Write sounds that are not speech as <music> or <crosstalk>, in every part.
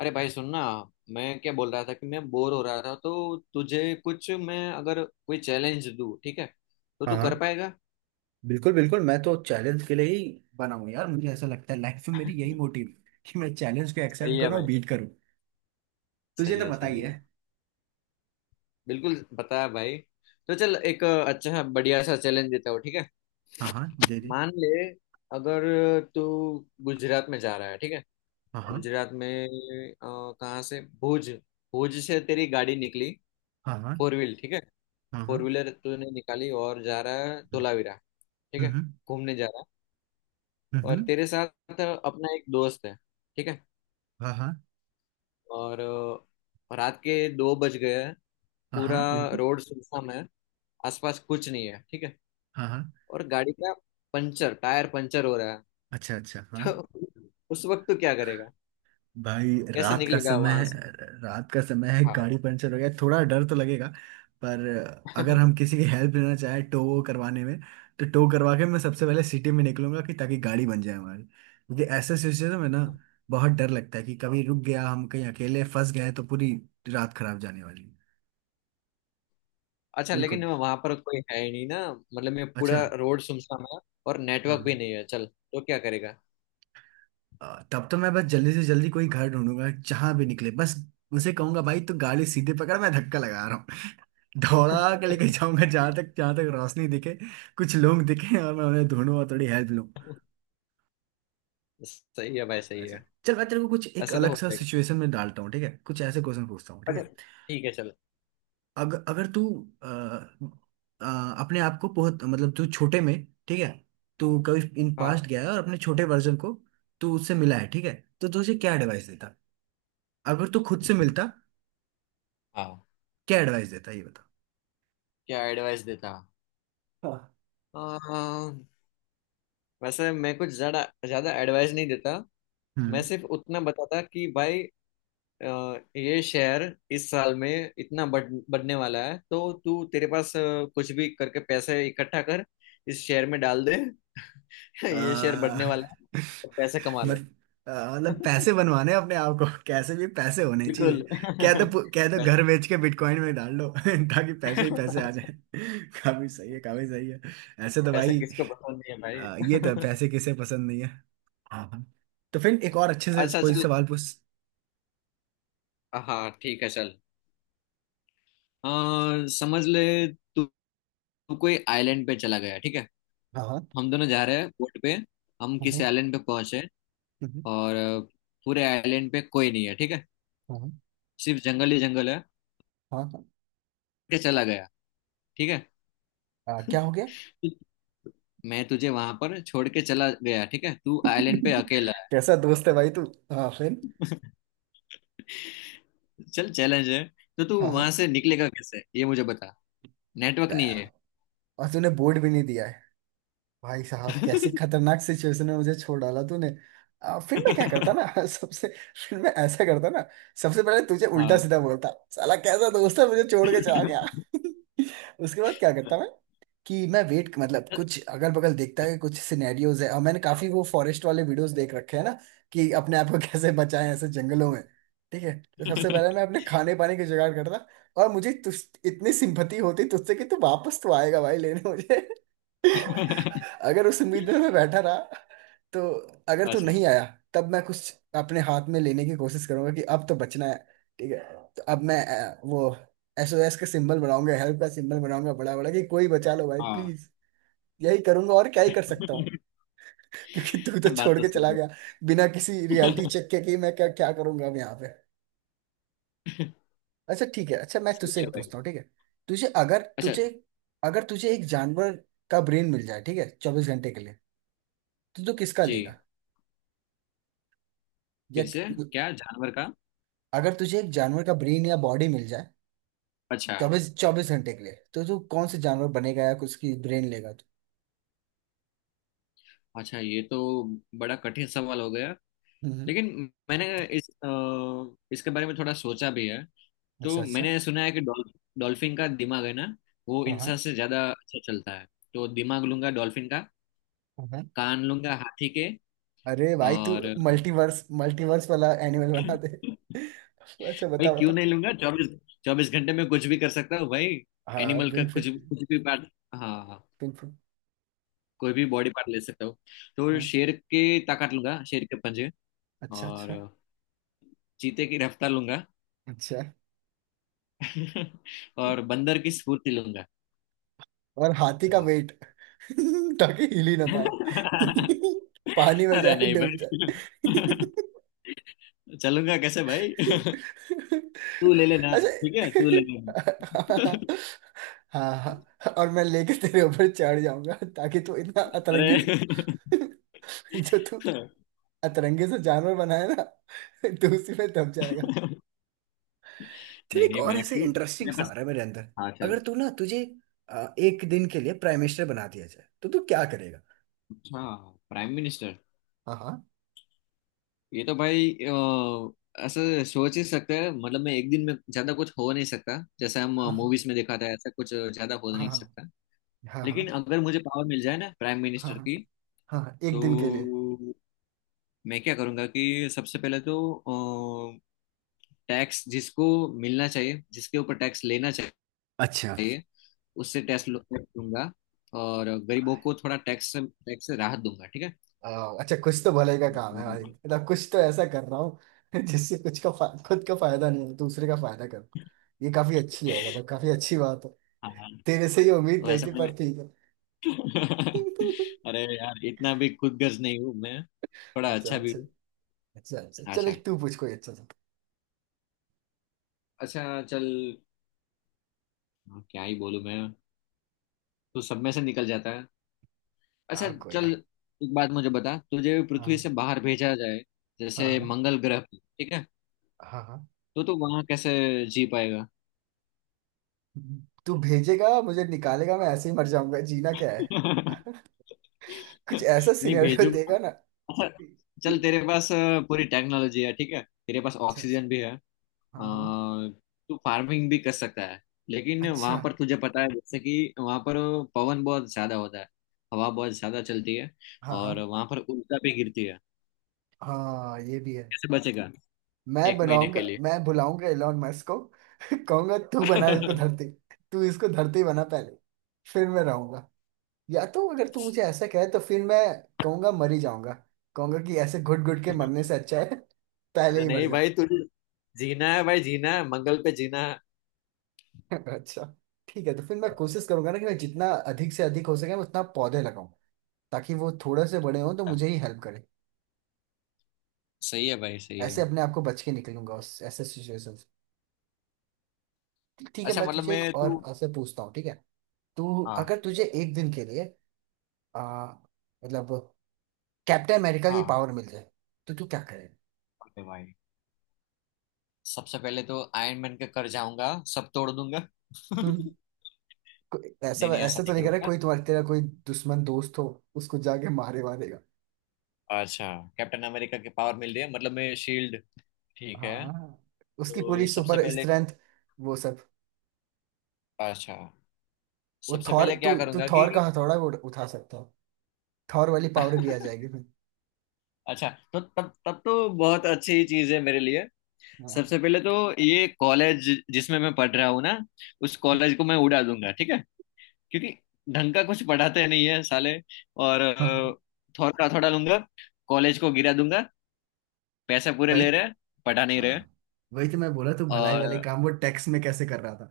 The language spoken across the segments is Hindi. अरे भाई सुनना। मैं क्या बोल रहा था कि मैं बोर हो रहा था, तो तुझे कुछ, मैं अगर कोई चैलेंज दूं, ठीक है? तो हाँ, तू कर हाँ, पाएगा? बिल्कुल, बिल्कुल, मैं तो चैलेंज के लिए ही बना हूं यार। मुझे ऐसा लगता है लाइफ में मेरी यही मोटिव है कि मैं चैलेंज को सही एक्सेप्ट है करूं और भाई। बीट करूं। तुझे सही तो है, पता सही ही है। है। बिल्कुल बताया भाई। तो चल, एक अच्छा बढ़िया सा चैलेंज देता हूँ, ठीक है। हाँ, हाँ, दे दे। मान ले, अगर तू गुजरात में जा रहा है, ठीक है। हाँ, हाँ। गुजरात में कहाँ से, भुज। भुज से तेरी गाड़ी निकली। हाँ, हाँ। फोर व्हील, ठीक है। हाँ, हाँ। फोर व्हीलर तूने निकाली और जा रहा है हम्म। धोलावीरा। ठीक है। हम्म। घूमने जा रहा है। हम्म। और हम्म। तेरे साथ अपना एक दोस्त है, ठीक है। हाँ, हाँ। और रात के दो बज गए हैं। हाँ, पूरा हाँ, बिल्कुल। रोड सुनसान है। आसपास कुछ नहीं है, ठीक है। हाँ, हाँ। और गाड़ी का पंचर, टायर पंचर हो रहा अच्छा, अच्छा। हाँ। है। <laughs> तो उस वक्त तो क्या करेगा? भाई, कैसे रात का निकलेगा समय वहां है। से? रात का समय है, हाँ। गाड़ी पंचर हो गया, थोड़ा डर तो लगेगा। पर अगर हम किसी की <laughs> हेल्प लेना चाहे, टो करवाने में, तो टो करवा के मैं सबसे पहले सिटी में निकलूंगा कि ताकि गाड़ी बन जाए हमारी, क्योंकि ऐसे सिचुएशन में ना बहुत डर लगता है कि कभी रुक गया, हम कहीं अकेले फंस गए तो पूरी रात खराब जाने वाली है। अच्छा, लेकिन बिल्कुल। वहां पर कोई है ही नहीं ना, मतलब मैं, अच्छा। पूरा रोड सुनसान है। और नेटवर्क भी हाँ। नहीं है, चल तो क्या करेगा? तब तो मैं बस जल्दी से जल्दी कोई घर ढूंढूंगा, जहां भी निकले बस। उनसे कहूंगा, भाई तू गाड़ी सीधे पकड़, मैं धक्का लगा रहा हूँ। <laughs> दौड़ा के <laughs> लेके जाऊंगा जहां तक रोशनी दिखे, कुछ लोग दिखे, और मैं उन्हें ढूंढूं और थोड़ी हेल्प लूं। सही है भाई, सही अच्छा, है। चल मैं तेरे को कुछ एक ऐसा तो अलग हो सा जाएगा। सिचुएशन में डालता हूँ, ठीक है? कुछ ऐसे क्वेश्चन पूछता हूँ, ठीक अच्छा, है? ठीक है, चल। अगर तू अ, अ, अपने आप को बहुत, मतलब तू छोटे में, ठीक है, तू कभी इन पास्ट हाँ गया है और अपने छोटे वर्जन को, तू उससे मिला है, ठीक है? तो तू उसे क्या एडवाइस देता, अगर तू खुद से मिलता? हाँ। क्या एडवाइस देता, ये बता। क्या एडवाइस देता? हाँ। आ, वैसे मैं कुछ ज्यादा ज्यादा एडवाइस नहीं देता। मैं हम्म। सिर्फ उतना बताता कि भाई, अ, ये शेयर इस साल में इतना बढ़ने वाला है, तो तू तेरे पास कुछ भी करके पैसे इकट्ठा कर, इस शेयर में डाल दे। <laughs> आ, ये <laughs> शेयर बढ़ने वाला है तो पैसे कमा ले। मत आ, मतलब <laughs> पैसे बनवाने हैं अपने आप को, कैसे भी पैसे होने चाहिए। बिल्कुल। <laughs> कह दो पैसे। घर बेच के बिटकॉइन में डाल लो। <laughs> ताकि पैसे ही पैसे आ <laughs> जाए। <laughs> काफी सही है, काफी सही है। ऐसे तो पैसे भाई। किसको पसंद नहीं है ये तो है, भाई? पैसे किसे पसंद नहीं है। हाँ, हाँ। तो फिर एक और अच्छे <laughs> से अच्छा कोई चल। सवाल पूछ। हाँ ठीक है चल। अ, समझ ले, तू तू कोई आइलैंड पे चला गया, ठीक है। हाँ, हाँ। हम दोनों जा रहे हैं बोट पे। हम हाँ। किसी आइलैंड पे पहुंचे। हम्म, और पूरे आइलैंड पे कोई नहीं है, ठीक है। हाँ, हाँ। सिर्फ जंगल ही जंगल है। हाँ, हाँ, के चला गया, ठीक है। हाँ, क्या हो गया? तु- मैं तुझे वहां पर छोड़ के चला गया, ठीक है, तू आइलैंड पे <laughs> अकेला है। कैसा दोस्त है भाई तू? हाँ, फिर? <laughs> चल, चैलेंज है। तो तू हाँ, वहां से निकलेगा कैसे, ये मुझे बता। नेटवर्क नहीं है। हाँ, और तूने बोर्ड भी नहीं दिया। भाई साहब, कैसी खतरनाक सिचुएशन में मुझे छोड़ डाला तूने। फिर मैं क्या करता ना? <laughs> <laughs> सबसे फिर मैं ऐसा करता ना, सबसे पहले तुझे उल्टा हाँ। सीधा बोलता, साला कैसा दोस्त है, मुझे छोड़ के चला गया। <laughs> उसके बाद क्या करता मैं? कि मैं वेट, मतलब कुछ अगल बगल देखता है, कुछ सिनेरियोज है, और मैंने काफी वो फॉरेस्ट वाले वीडियोस देख रखे हैं ना, कि अपने आप को <laughs> कैसे बचाएं ऐसे जंगलों में। ठीक है, तो सबसे पहले मैं अपने <laughs> खाने पानी के जुगाड़ करता। और मुझे तुझ इतनी सिंपथी होती तुझसे कि तू वापस तो आएगा भाई, लेने मुझे। <laughs> अगर उस उम्मीद में मैं बैठा रहा, तो अगर तू अच्छा। नहीं आया, तब मैं कुछ अपने हाथ में लेने की कोशिश करूंगा, कि अब तो बचना है। ठीक है, तो अब मैं वो SOS का सिंबल बनाऊंगा, हेल्प का सिंबल बनाऊंगा, बड़ा बड़ा, कि कोई बचा लो भाई हाँ प्लीज। यही करूंगा, और क्या ही कर सकता हूँ। <laughs> क्योंकि तू तो <laughs> बात छोड़ तो के सही चला है। गया, बिना किसी रियलिटी चेक के <laughs> कि मैं क्या क्या करूंगा अब यहाँ पे। अच्छा, ठीक है। अच्छा, मैं सही तुझसे है एक भाई। पूछता हूँ, ठीक है? तुझे अगर अच्छा। तुझे अगर तुझे एक जानवर का ब्रेन मिल जाए, ठीक है, 24 घंटे के लिए, तो तू किसका जी? लेगा? या फिर से? क्या जानवर का? अगर तुझे एक जानवर का ब्रेन या बॉडी मिल जाए, अच्छा चौबीस चौबीस घंटे के लिए, तो तू कौन से जानवर बनेगा या उसकी ब्रेन लेगा तू? अच्छा, ये तो बड़ा कठिन सवाल हो गया। हम्म। लेकिन मैंने इस अ, इसके बारे में थोड़ा सोचा भी है। अच्छा, तो अच्छा। मैंने सुना है कि डॉल्फिन का दिमाग है ना, वो हाँ, इंसान हाँ। से ज्यादा अच्छा चलता है। तो दिमाग लूंगा डॉल्फिन का। हाँ। कान लूंगा हाथी के। अरे भाई तू, और मल्टीवर्स मल्टीवर्स वाला एनिमल बना दे। <clears throat> <laughs> अच्छा, भाई बता बता। क्यों नहीं लूंगा? चौबीस चौबीस घंटे में कुछ भी कर सकता हूँ भाई। हाँ, एनिमल का कुछ विनफिट। कुछ भी पार्ट। हाँ हाँ। विनफिट। कोई भी बॉडी पार्ट ले सकता हूँ। तो हाँ। शेर की ताकत लूंगा, शेर के पंजे। अच्छा, और अच्छा। चीते की रफ्तार लूंगा। अच्छा। <laughs> और बंदर की स्फूर्ति लूंगा। और हाथी का वेट, <laughs> ताकि हिल ही ना पाए। हाँ <laughs> पानी <laughs> में अरे जाए, नहीं डूब जाए। <laughs> भाई। <laughs> चलूंगा कैसे भाई? <laughs> तू ले <laughs> लेना। अच्छा। ठीक है, तू ले लेना। <laughs> हाँ, हाँ, और मैं लेके तेरे ऊपर चढ़ जाऊंगा, ताकि तू इतना अतरंगी। अरे। <laughs> जो तू <laughs> अतरंगे से जानवर बनाए ना, तो उसी में दब जाएगा। फिर नहीं एक नहीं, और मैं ऐसे क्यों? इंटरेस्टिंग मेरे सा आ पास। रहा है मेरे अंदर। हाँ अगर चल। तू ना, तुझे एक दिन के लिए प्राइम मिनिस्टर बना दिया जाए, तो तू क्या करेगा? अच्छा, प्राइम मिनिस्टर। हाँ, ये तो भाई ऐसे सोच ही सकते हैं, मतलब मैं एक दिन में ज्यादा कुछ हो नहीं सकता, जैसे हम हाँ। मूवीज में दिखाते हैं ऐसा कुछ ज्यादा हो हाँ, नहीं हाँ। सकता। हाँ, लेकिन हाँ। अगर मुझे पावर मिल जाए ना प्राइम हाँ, मिनिस्टर हाँ। की, हाँ, एक दिन के लिए। तो मैं क्या करूंगा कि सबसे पहले तो टैक्स जिसको मिलना चाहिए, जिसके ऊपर टैक्स लेना अच्छा। चाहिए, उससे टैक्स लूंगा, और गरीबों को थोड़ा टैक्स से राहत दूंगा, ठीक है। आओ, अच्छा, कुछ तो भले का काम है भाई, <laughs> मतलब कुछ तो ऐसा कर रहा हूँ <laughs> जिससे खुद का फायदा नहीं हो, दूसरे का फायदा करो। ये काफी अच्छी है, मतलब काफी अच्छी बात है। हाँ तेरे से ये उम्मीद नहीं वैसे थी, मैं। पर ठीक है। <laughs> अरे <laughs> यार, इतना भी खुद गर्ज नहीं हूँ मैं। थोड़ा अच्छा, अच्छा भी अच्छा। हूँ। अच्छा, अच्छा चल, अच्छा एक तू पूछ कोई अच्छा सा। अच्छा चल। क्या ही बोलूँ मैं? तू सब में से निकल जाता है। अच्छा हाँ, कोई ना। चल। एक बात मुझे बता, तुझे पृथ्वी हाँ, से बाहर भेजा जाए, हाँ। जैसे हाँ, मंगल ग्रह पे, ठीक है। हाँ। हाँ। तो तू वहां कैसे जी पाएगा? तू भेजेगा, मुझे निकालेगा, मैं ऐसे ही मर जाऊंगा, जीना क्या है? <laughs> कुछ ऐसा नहीं सिनेरियो भेजूंगा। देगा ना। <laughs> अच्छा चल, तेरे पास पूरी टेक्नोलॉजी है, ठीक है। तेरे पास अच्छा, अच्छा। ऑक्सीजन भी है। हाँ, हाँ। अ, तू फार्मिंग भी कर सकता है। लेकिन अच्छा। वहां पर तुझे पता है, जैसे कि वहां पर पवन बहुत ज्यादा होता है, हवा बहुत ज्यादा चलती है, हाँ, और हाँ। वहां पर उल्टा भी गिरती है। हाँ, ये भी है। कैसे बचेगा? एक महीने के लिए। मैं बुलाऊंगा एलोन मस्क को। <laughs> कहूंगा, <laughs> तू इसको धरती बना पहले, फिर मैं रहूंगा। या तो अगर तू मुझे ऐसा कहे, तो फिर मैं कहूंगा मर ही जाऊंगा। कहूंगा कि ऐसे घुट घुट के मरने से अच्छा है, <laughs> पहले अरे ही मर नहीं जाओ। भाई, तुझे जीना है भाई, जीना है, मंगल पे जीना है। <laughs> अच्छा, ठीक है। तो फिर मैं कोशिश करूंगा ना, कि मैं जितना अधिक से अधिक हो सके, मैं उतना पौधे लगाऊं, ताकि वो थोड़े से बड़े हों तो मुझे ही हेल्प करे। सही है भाई, सही ऐसे है। अपने आप को बच के निकलूंगा उस ऐसे सिचुएशन से। ठीक है, अच्छा, मैं मतलब तुझे एक मैं, और तू। ऐसे पूछता हूँ, ठीक है? तू हाँ अगर तुझे एक दिन के लिए, आ, मतलब कैप्टन अमेरिका की हाँ। पावर मिल जाए, तो तू क्या करे? ओके भाई, सबसे पहले तो आयरन मैन के कर जाऊंगा, सब तोड़ दूंगा। <laughs> हम्म, नहीं। ऐसा नहीं, ऐसा ऐसा तो नहीं नहीं करे, करूंगा। कोई तुम्हारा तेरा कोई दुश्मन दोस्त हो, उसको जाके मारेगा? अच्छा, कैप्टन अमेरिका की पावर मिल रही है, मतलब मैं शील्ड, ठीक है। हाँ, उसकी पूरी तो सबसे सुपर पहले। स्ट्रेंथ, वो सब। अच्छा, वो सबसे थॉर, पहले तू क्या तू करूंगा कि। थॉर का हथौड़ा भी उठा सकता हो, थॉर वाली पावर भी आ जाएगी <laughs> फिर। अच्छा, तो तब तब तो बहुत अच्छी चीज है मेरे लिए। हाँ, सबसे पहले तो ये कॉलेज जिसमें मैं पढ़ रहा हूँ ना, उस कॉलेज को मैं उड़ा दूंगा, ठीक है। क्योंकि ढंग का कुछ पढ़ाते नहीं है साले। और हाँ। थोड़ा थोड़ा लूंगा। कॉलेज को गिरा दूंगा। पैसे पूरे भाई, ले रहे, पढ़ा नहीं रहे। हाँ, वही तो मैं बोला, तू भलाई वाले और काम वो टैक्स में कैसे कर रहा था।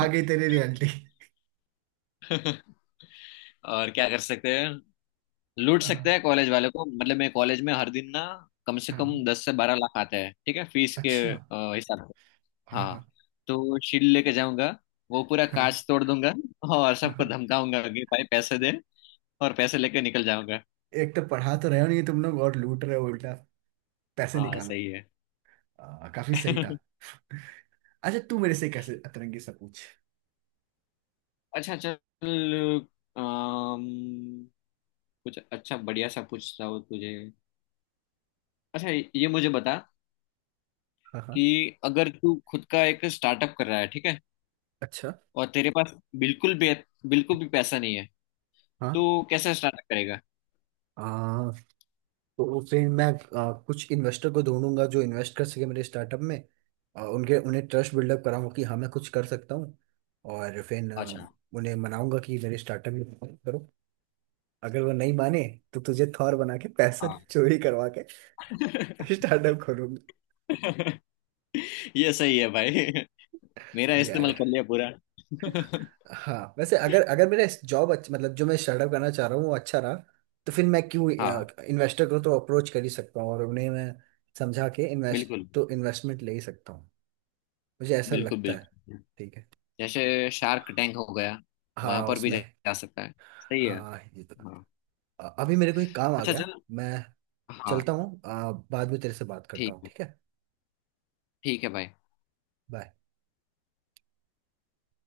आ गई तेरी रियलिटी। और क्या कर सकते हैं? लूट हाँ, सकते हैं कॉलेज वाले को, मतलब मैं कॉलेज में हर दिन ना कम से कम हाँ। 10 से 12 लाख आते हैं, ठीक है, फीस के अच्छा। हिसाब से। हाँ हाँ, हाँ। हाँ। तो शील्ड लेके जाऊंगा, वो पूरा हाँ, कांच तोड़ दूंगा, और सबको हाँ। धमकाऊंगा कि भाई पैसे दे, और पैसे लेके निकल जाऊंगा। एक तो पढ़ा तो रहे हो नहीं तुम लोग, और लूट रहे हो उल्टा। पैसे हाँ निकालो। सही है। काफी सही था। <laughs> अच्छा, तू मेरे से कैसे अतरंगी सा पूछ। अच्छा चल। अम, कुछ अच्छा बढ़िया सा पूछता हूँ तुझे। अच्छा, ये मुझे बता हाँ, हाँ। कि अगर तू खुद का एक स्टार्टअप कर रहा है, ठीक है, अच्छा। और तेरे पास बिल्कुल भी बिल्कुल भी पैसा नहीं है, हाँ। तो कैसे स्टार्टअप करेगा? आ, तो फिर मैं कुछ इन्वेस्टर को ढूंढूंगा, जो इन्वेस्ट कर सके मेरे स्टार्टअप में। उनके उन्हें ट्रस्ट बिल्डअप कराऊंगा, कि हाँ मैं कुछ कर सकता हूँ। और फिर अच्छा। उन्हें मनाऊंगा कि मेरे स्टार्टअप में invest करो। अगर वो नहीं माने, तो तुझे थॉर बना के पैसा हाँ। चोरी करवा के <laughs> <laughs> स्टार्टअप खोलूंगा। ये सही है भाई, मेरा इस्तेमाल यार, कर लिया पूरा। <laughs> हाँ वैसे, अगर अगर मेरा जॉब अच्छा, मतलब जो मैं स्टार्टअप करना चाह रहा हूँ वो अच्छा रहा, तो फिर मैं क्यों, हाँ इन्वेस्टर को तो अप्रोच कर ही सकता हूँ, और उन्हें मैं समझा के बिल्कुल, इन्वेस्टमेंट ले ही सकता हूँ। मुझे ऐसा बिल्कुल लगता है। बिल्कुल। ठीक है। जैसे शार्क टैंक हो गया, वहां हाँ, पर भी जा उसमें। जा सकता है। सही है। हाँ, ये तो। हाँ, अभी मेरे को एक काम आ अच्छा गया, चल। मैं हाँ चलता हूँ। बाद में तेरे से बात करता ठीक हूँ, है। ठीक है? ठीक है भाई। बाय।